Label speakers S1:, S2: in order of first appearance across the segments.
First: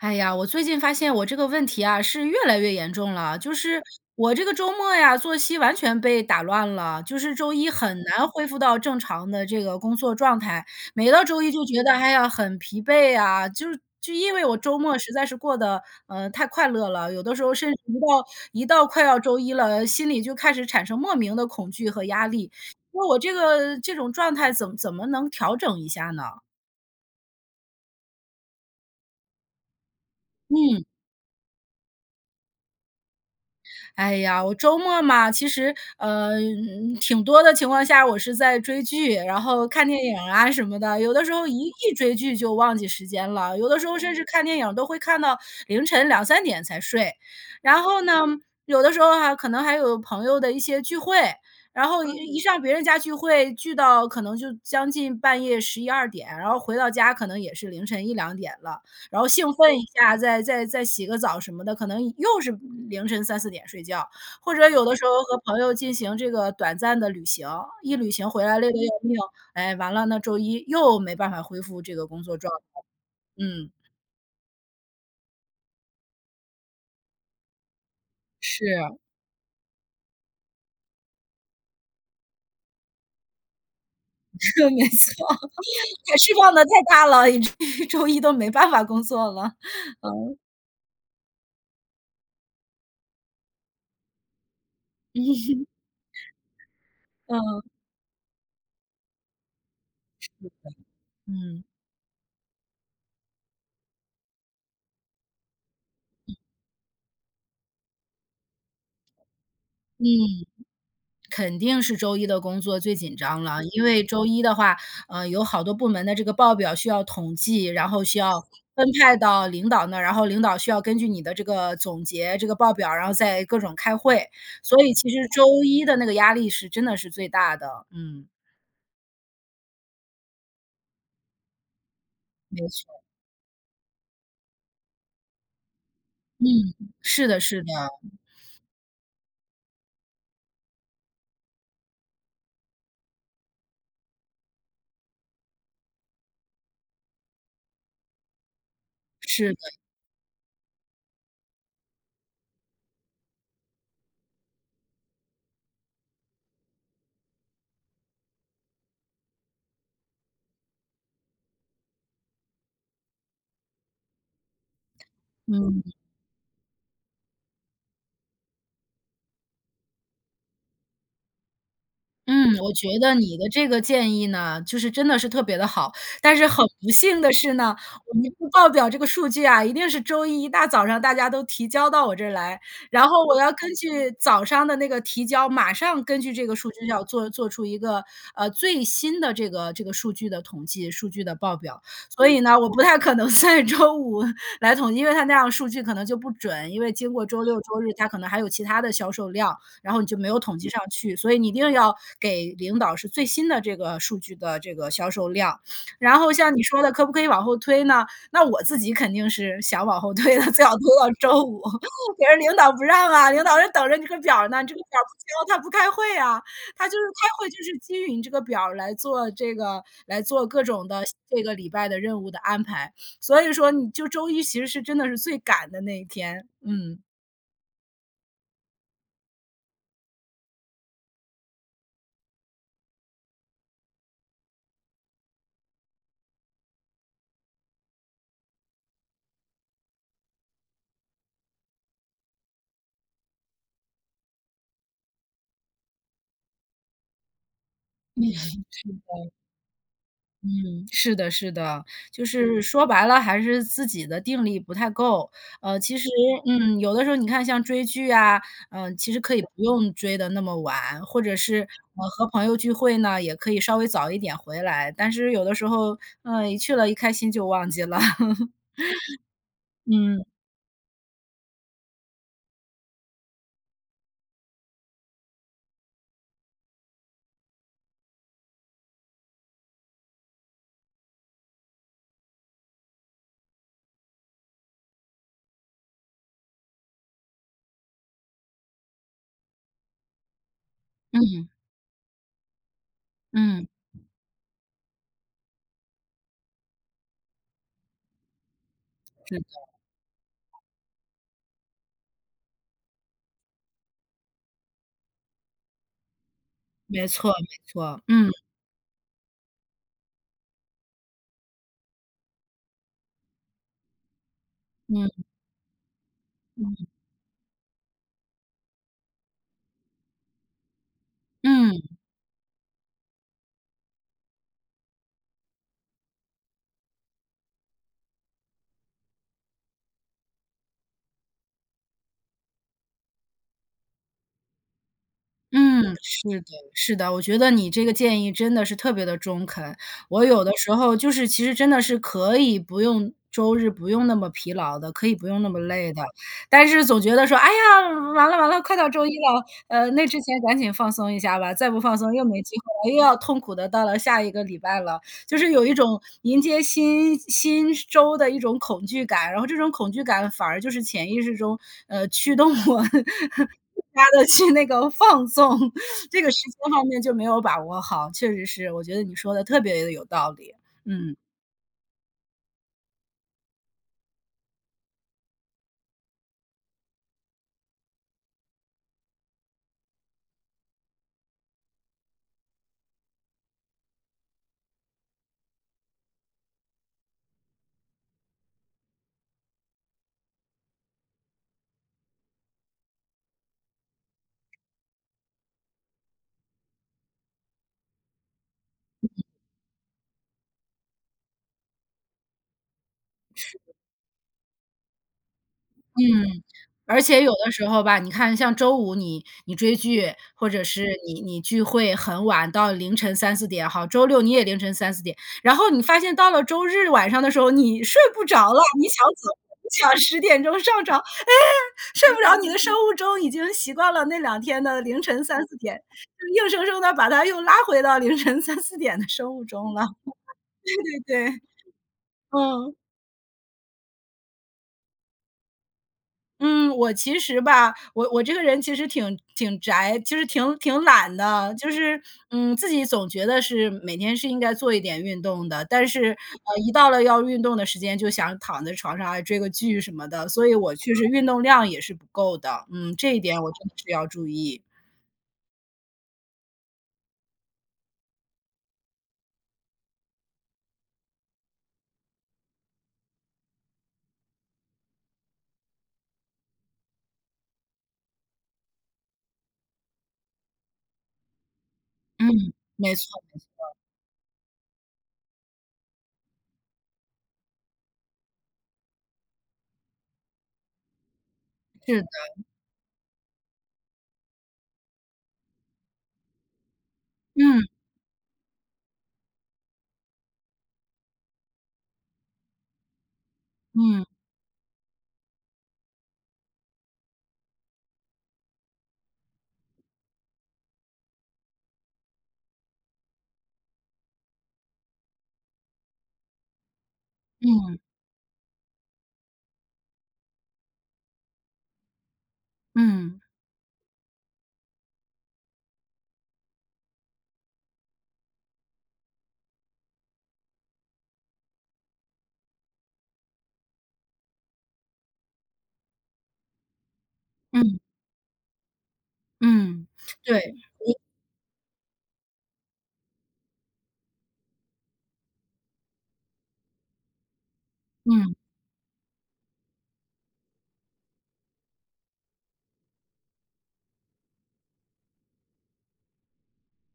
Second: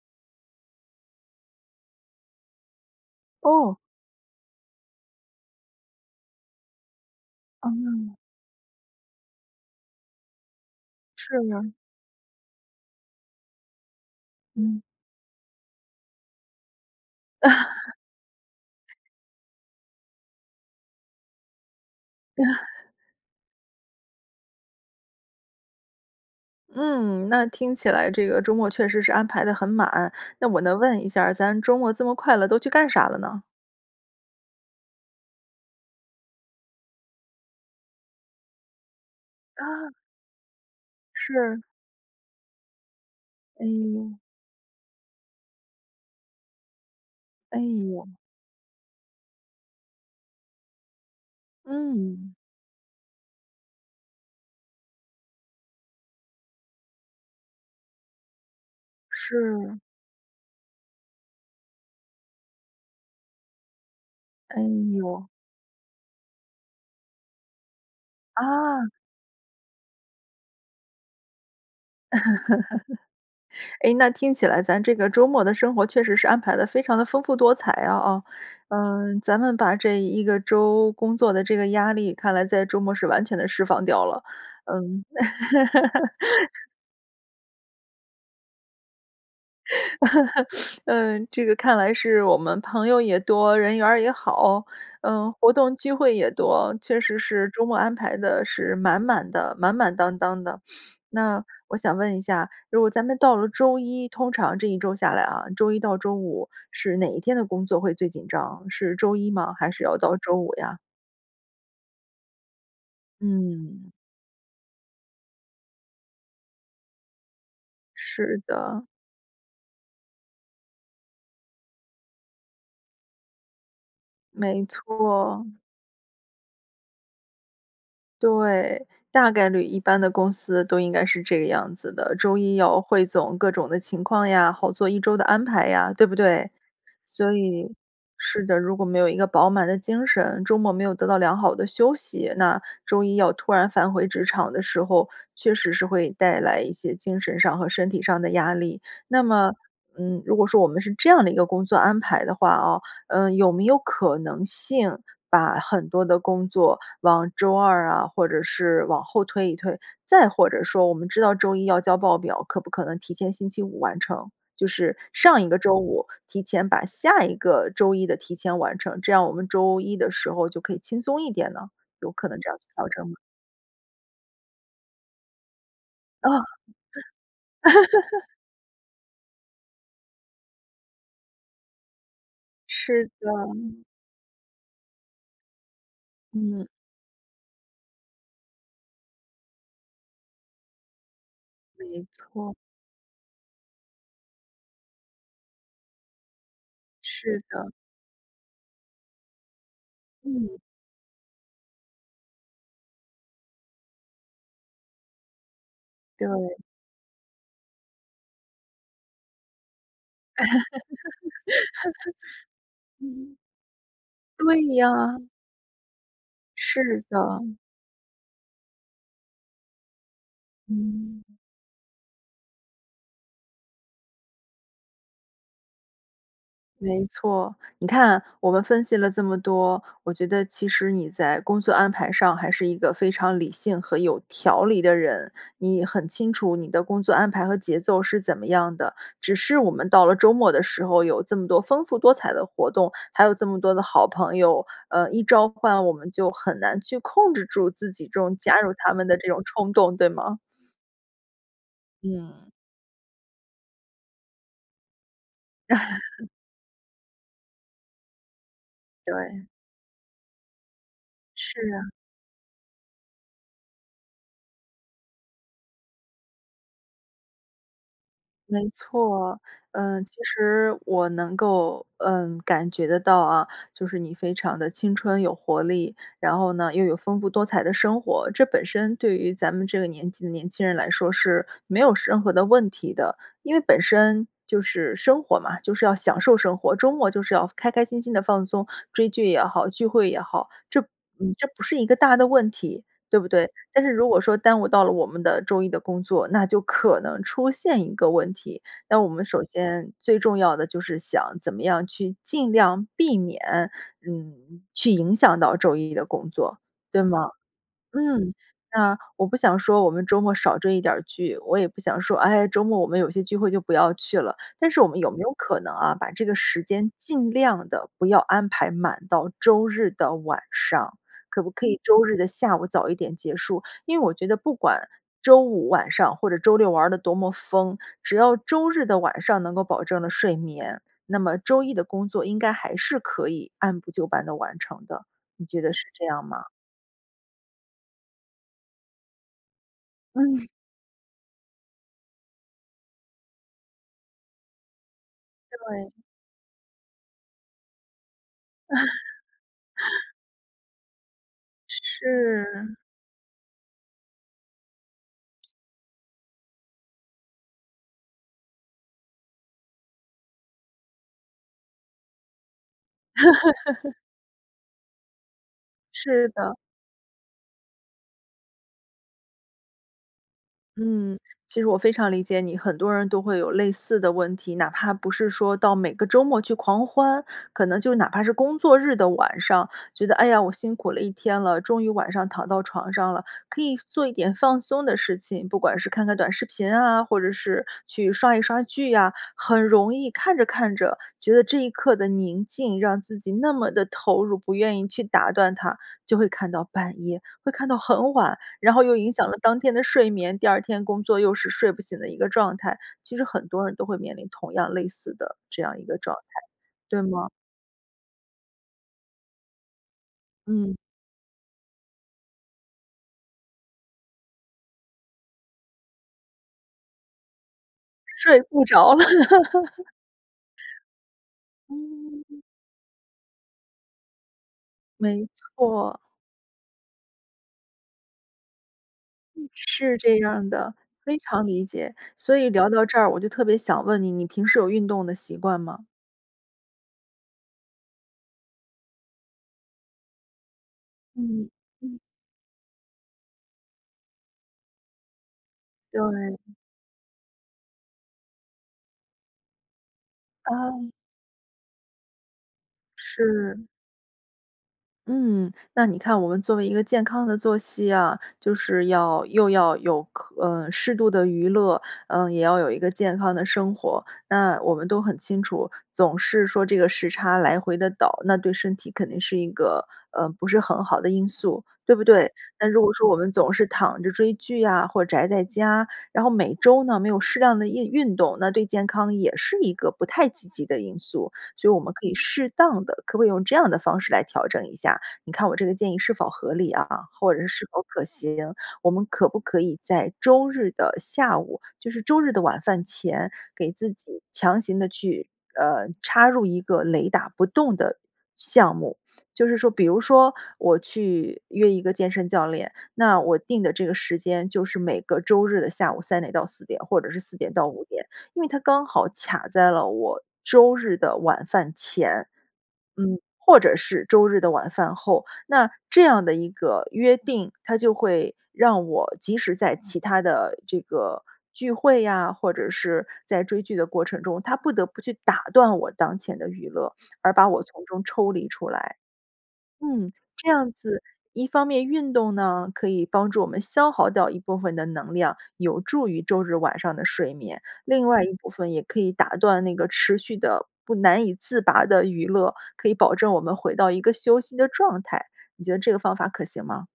S1: 哎呀，我最近发现我这个问题啊，是越来越严重了，就
S2: 哦。
S1: 是我这个周末呀作息完全被打乱了，就是周一很
S2: 哦。
S1: 难恢复到正常的这个工作状态。每到
S2: 是
S1: 周一就
S2: 的。
S1: 觉得，哎呀，很疲惫啊，就是就因为我周
S2: 嗯。
S1: 末实在是过得，呃，太快乐了，有的时候甚至一 到一到快要周一了，心里就开始产生莫名的恐惧和压力。那我这个这种状态怎怎么能调整一下呢？
S2: 嗯。那听起来这个周末确实是安排得很满。那我能
S1: 嗯。
S2: 问一下，咱周末这么快乐都去干啥了呢？
S1: 哎呀，我周末嘛，其实，呃，嗯，挺多的情况下，我是在追剧，然后看
S2: 啊。
S1: 电影啊什么的。有的时候
S2: 是。
S1: 一一追剧就忘记时间了，
S2: 哎
S1: 有的时候甚
S2: 呦。
S1: 至看电影都会看到凌晨2-3点才睡。
S2: 哎
S1: 然后呢，
S2: 呦。
S1: 有的时候啊，可能还有朋友的一些聚会，然后一
S2: 嗯。
S1: 一上别人家聚会聚到可能就将近半夜11-12点，然后回到家可能也是凌晨1-2点了。然后兴
S2: 是。
S1: 奋一下，再再再洗个澡什么的，可能又是凌晨3-4点睡觉。或
S2: 哎
S1: 者有的时候
S2: 呦。
S1: 和朋友进行这个短暂的旅行，一旅行回来累得
S2: 啊。
S1: 要命，哎，完了呢，周一又没办法恢复这个工作状态。嗯。
S2: 哎，那听起来咱这个周末的生活确实是安排得非常地丰富多彩啊哦。
S1: 是。
S2: 嗯，咱们把这一个周工作的这个压力，看来在周末是完全地释放掉了，
S1: 是，没
S2: 嗯。
S1: 错，释放得放的 太大了，以至于周一都没办法工作了，嗯。
S2: 嗯，这个看来是我们朋友也多，人缘儿也好，嗯，活 动机会也多，确实是
S1: 嗯。
S2: 周末安排得是满满的满满当
S1: 是的，
S2: 当的。那
S1: 嗯。
S2: 我想问一下，如果咱们到了周一，通常这一周下来啊，周一到周五是哪一天的工作会最紧张，是周一吗，还是要
S1: 嗯。
S2: 到周五呀？
S1: 肯定是周一的工作最紧张了，因
S2: 嗯。
S1: 为周一的话，嗯，有好多部门的这个报表需要统计，然后需要
S2: 是的。
S1: 分派到领导那儿，然后领导需要根据你的这个总结、这个报表，然后再各种开会。
S2: 没
S1: 所以其实
S2: 错。
S1: 周一的那个压力是真的是最大的，嗯。
S2: 对，大概率一般的公司都应该是这个样子的，周一
S1: 没错儿。
S2: 汇总各种的情况呀，好做一周的安排呀，对不
S1: 嗯，
S2: 对？
S1: 是
S2: 所
S1: 的是的。
S2: 以是的，如果没有一个饱满的精神，周末没有得到良好的休息，那周一要突然返回职场的时候，确实是会带来一些精神上和身体上的压力。那
S1: 是
S2: 么，
S1: 的。
S2: 嗯，如果说我们是这样的一个工作安排的话哦，呃，有没有可能性把很多的工作往周二啊或者是往后推一推？再或者说，我们知道周一要交报表，可不可能提前星期五完成？就是上一个周
S1: 嗯。
S2: 五提前把下一个周一的提前完成，这样我们周一的时候就可以轻松一点呢？有可能这样
S1: 嗯，
S2: 去
S1: 我觉
S2: 调整吗？
S1: 得你的这个建议呢，就是真的是特别地好。但
S2: 哦。
S1: 是很不幸的是呢，我们 报表这个数据啊，一定是周一一大早上大家都提交到我这儿来，
S2: 是
S1: 然后
S2: 的。
S1: 我要根据早上的那个提交，马上根据这个
S2: 嗯。
S1: 数据，要做做出一个，呃，最新的这个这个数据的统计、数据的报表。
S2: 没
S1: 所以
S2: 错。
S1: 呢，我不太可能在周五来统计，因为它那样数据可能就不准，因为经过
S2: 是
S1: 周六
S2: 的。
S1: 周日，它可能还有其他的销售量，然后你就没有
S2: 嗯。
S1: 统计上去，所以，你一定要给领导是最新的这个数据的这个销售量。然后，像
S2: 对。
S1: 你说的，可不可以往后推呢？那我自己肯定是想往后推的，最好推到周五，但是领导不 让啊，
S2: 嗯。
S1: 领导就等着你这个表呢，
S2: 对
S1: 这个表
S2: 呀。
S1: 不交，他不开会呀，他就是
S2: 是的。
S1: 开会，就是基于你这个表儿来做这个来做各种的
S2: 嗯。
S1: 这个礼拜的任务的安排，所以说你就周一其实是真的是最赶的那一天，嗯。
S2: 没错。你看我们分析了这么多，我觉得其实你在工作安排上还是一个非常理性和有条理的人。你很清楚你的工作安排和节奏是怎么样的，只是我们到了周末的时候有这么多丰富多彩的活动，还有这么多的好朋友，呃，一召唤，我们就很难去控制住自己这 种
S1: 是
S2: 加入他们的这
S1: 的。
S2: 种冲动，对吗？
S1: 嗯，是的是的，就
S2: 嗯。
S1: 是说白了，还是自己的定力不太够。呃，其实，嗯，有的时候你看像追剧啊，嗯，其实可以
S2: 对。
S1: 不用追得那么晚，或者
S2: 是
S1: 是，
S2: 啊。
S1: 呃，和朋友聚会呢，也可以稍微早一点回来。但是，有的时候，嗯，一去了一开心就忘记了，
S2: 没错，嗯，其
S1: 嗯。
S2: 实我能够，嗯，感觉得到啊，就是你非常地青春有活力，然后呢也有非常丰富多彩的生活，这本身对于咱们这个年纪的年轻人来说是没有任何的问题的。因为本身就是生活嘛，就是要享受生活，周末就是要开开心心地放松，追剧也好，聚会也好，这嗯，这
S1: 嗯。
S2: 不是一个大的问题，对不对？
S1: 嗯。
S2: 但是如果说耽误到了我们的周一的工作，那就可能出现一个问题，那我们
S1: 是
S2: 首
S1: 的。
S2: 先最重要的就是想怎么样去尽量避免，嗯，去影响到周一的工作，对
S1: 没
S2: 吗？
S1: 错没错，嗯。
S2: 嗯，那我不想说我们周末少追一点儿剧，我也不想说，哎，周末我们有些聚会就不要去了，但是我们有没
S1: 嗯。
S2: 有可能啊，把这个时
S1: 嗯。
S2: 间尽量地不要安排满到周日的晚上，可不可以
S1: 嗯。
S2: 周日的下午早一点结束，因为我觉得不管周五晚上或者周六玩儿得多么疯，只要周日的晚上能够保证了睡眠，那么周一的工作应该还是可以按部就班地完成的。你觉得是
S1: 嗯，
S2: 这样
S1: 是
S2: 吗？
S1: 的是的，我觉得你这个建议真的是特别地中肯。我有
S2: 嗯。
S1: 的时候就是其实真的是可以不用周日不用那么疲劳的，可以不用那么
S2: 对。
S1: 累的，但是总觉得说，哎呀，完了完了，快到周一了，呃，那 之前赶紧放松一下吧，再不放松又没机
S2: 是。
S1: 会了，又要痛苦地到了下一个礼拜了。就是有一种迎接新新周的一种恐惧感，然后，这种恐惧感反而就是潜意识中，嗯，驱动我 它的去那个放纵，这
S2: 是
S1: 个时
S2: 的。
S1: 间方面就没有把握好。确实是，我觉得你说得特别地有道理，
S2: 嗯，
S1: 嗯。
S2: 其实我非常理解你，很多人都会有类似的问题，哪怕不是说到每个周末去狂欢，可能就哪怕是工作日的晚上，觉得哎呀，我辛苦了一天了，终于晚上躺到床上了，可以做一点放松的事情，不管是看看短视频啊，或者是去刷一刷剧呀，很容易看着看着觉得这一刻的宁静让自己那么地投入，不愿意去打断它，就会看到半夜，会看到很晚，然后又影
S1: 嗯。
S2: 响了当天的睡眠，第2天工作又是睡不醒的一个状态。其实很
S1: 是。
S2: 多人都会面临同样类似的这样一个状态，
S1: 嗯，而
S2: 对
S1: 且
S2: 吗？
S1: 有的时候吧，你看像周五你你追剧，或者
S2: 嗯。
S1: 是你你聚会很晚到凌晨3-4点，好，周六你也凌晨3-4点，然后你发现到了周日晚上的时候，你睡不
S2: 睡
S1: 着了，
S2: 不
S1: 你
S2: 着了。
S1: 想，你 想10点钟上床，哎，睡不着，
S2: 嗯。
S1: 你的生物钟已经习惯了那两天的凌晨
S2: 没
S1: 3-4点，
S2: 错。
S1: 硬生生地把它又拉回到凌晨3-4点的生物
S2: 嗯，
S1: 钟了，
S2: 是这样的，非
S1: 对对对，
S2: 常理解。所以聊
S1: 嗯。
S2: 到这儿，我就特别想问你，你平时有运动的习惯吗？
S1: 嗯，我其实吧，我我这个人其实挺挺宅，就是挺挺懒
S2: 嗯，
S1: 的，就
S2: 嗯。
S1: 是，嗯，自己总觉得是每天是应该做一点运动的，但是，
S2: 对。
S1: 呃，一到了要运动的时间就想躺在床上啊，追个剧什么的。所以我
S2: 啊。
S1: 确实运动量也是不够的，嗯，这一点我
S2: 是。
S1: 真的是要注意。
S2: 嗯，那你看，我们作为一个健康的作息啊，就是要，又要有，可嗯，适度的娱乐，嗯，也要有一个健康的生活。那我们都很清楚，总是说这个时差来回地倒，那对身体肯定是一个，呃，不是很好的因素，对不对？
S1: 嗯。
S2: 那如果
S1: 没
S2: 说我
S1: 错
S2: 们
S1: 没
S2: 总是
S1: 错。
S2: 躺着追剧呀，或者宅在家，然后每周呢没有适量的印运动，那对健康也是一个不太积极的因素，所以我们
S1: 是
S2: 可以
S1: 的。
S2: 适当地可不可以用这样的方式来调整一下，你看我这个建议是否合理啊，或者是是
S1: 嗯。
S2: 否可行。我们可不可以在周日的下午，就是周日的晚饭前，给自
S1: 嗯。
S2: 己强行地去，呃，插入一个雷打不动的项目，就是说，比如说我去约一个健身教练，那我定的这个时间就是每个周日的下午3点到4点，或者是4点到
S1: 嗯。
S2: 5点，因为它刚好卡在了我周日的晚饭前，嗯，
S1: 嗯。
S2: 或者是周日的晚饭后，那这样的一个约定，它就会让我即使在其它的这个聚会呀，或者是在追剧的过程中，它不得不去打断我当前的娱乐，而把我
S1: 嗯。
S2: 从中抽离出来。
S1: 嗯，
S2: 嗯，
S1: 对，
S2: 这样
S1: 我
S2: 子一方面运动呢，可以帮助我们消耗掉一部分的能量，有助于周日晚上的睡眠，另外一
S1: 嗯。
S2: 部分也可以打断那个持续的、不难以自拔的娱乐，可以保证我们回到一个休息的状态。你觉得这个方法可行吗？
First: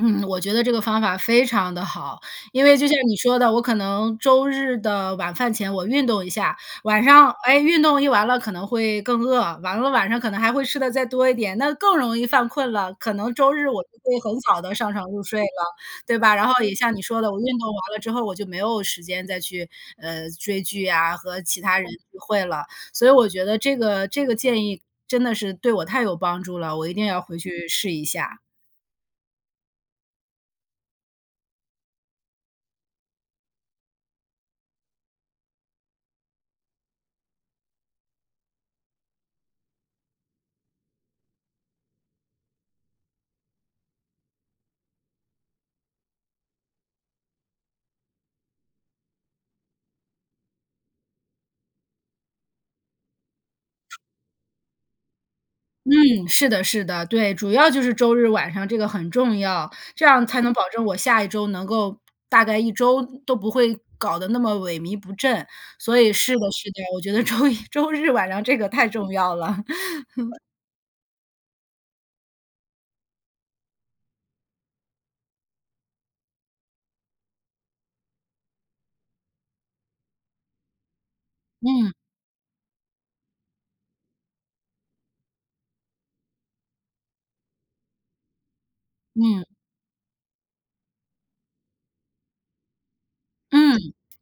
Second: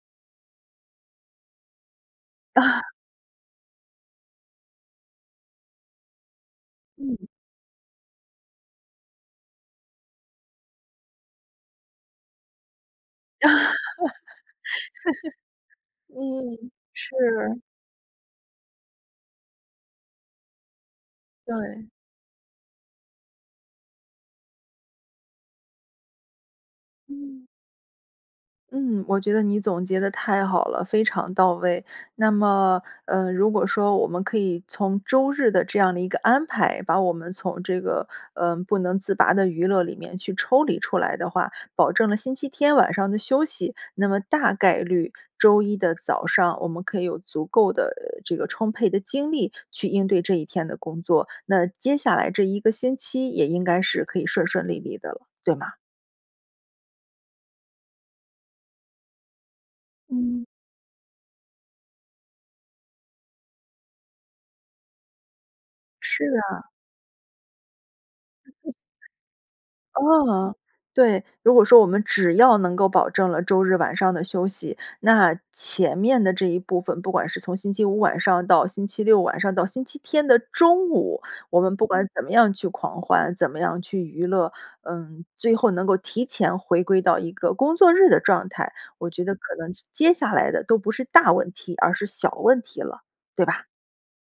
S1: 嗯，我觉得这个方法非常地好，因为就 像你说的，我可能周日的晚饭前我运动一下，晚
S2: 嗯。
S1: 上，哎，运动一完了可能会更饿，完了晚上可能还会吃得再多一点，那更容易犯困了，可能周日我就会很早地上床入睡了，对吧？然后
S2: 嗯。
S1: 也像你说的，我运
S2: 是。
S1: 动完了之后，我就没有时间再去，嗯，追剧呀，和其他
S2: 对。
S1: 人聚会了，所以我觉得这个这个建议真的是对我太有帮助了，我一定要回
S2: 嗯。
S1: 去试一下。
S2: 嗯，我觉得你总结得太好了，非常到位。那么，呃，如果说我们可以从周日的这样的一个安排，把我们从这个，呃，不能自拔的娱乐里面去抽离出来的话，保证了星期天晚上的休息。那么大概率周一的早上，我们可以有足够的，呃，这个充沛的精力去应对这一天的工作。那接下来这一个星期也应该是可以顺顺利利的了，对吗？
S1: 嗯，是的，是的。对，主要就是周日晚上这个很重要，这样才
S2: 嗯。
S1: 能保证我下一周能够大概一周都不会搞得那么萎靡不振。所以，
S2: 是
S1: 是的
S2: 啊。
S1: 是的，我觉得周一周日晚上 这个太重要了。
S2: 哦，对，如果说我们只要能够保证了周日晚上的休息，那前面的这一部分不管是从星期五晚上到星期六晚上到星期天的中午，我们不
S1: 嗯。
S2: 管怎么样去狂欢，怎么样去娱乐，嗯，最后能够提前回归到一个工作日的状态，我觉得可
S1: 嗯。
S2: 能接接下来的都不是大问题，而是小问题了，对吧？
S1: 嗯，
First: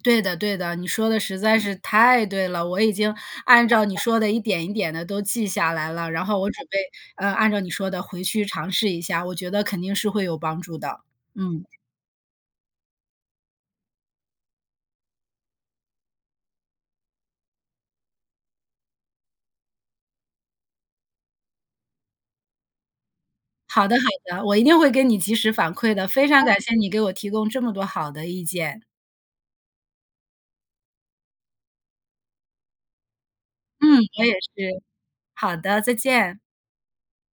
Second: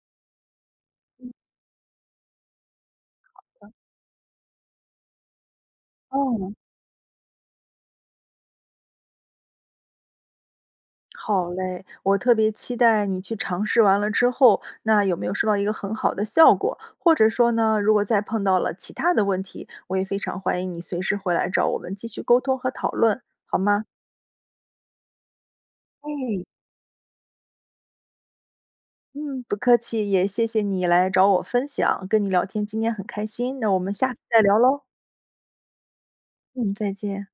S1: 对的对的，你说得
S2: 嗯。
S1: 实在是太对了，我已经
S2: 好
S1: 按
S2: 的。
S1: 照你说的一点一点地都记下来了。然后我
S2: 嗯。
S1: 准备，呃，按照你说的回去尝试一下，我觉得肯定是会有帮助的，
S2: 好
S1: 嗯。
S2: 嘞，我特别期待你去尝试完了之后，那有没有收到一个很好的效果，或者说呢，如果再碰到了其它的问题，我也非常欢迎你随时回来找我们继续沟通和讨论，好吗？
S1: 好的好的，我一定会给你及时反馈的，非
S2: 哎。
S1: 常感谢你给我提供这么多好的意见。
S2: 嗯，不客气。也谢谢你来找我分享跟你聊天，今天很开心，那我们
S1: 嗯，
S2: 下次
S1: 我也
S2: 再聊喽。
S1: 是，好的，再见。
S2: 嗯，再见。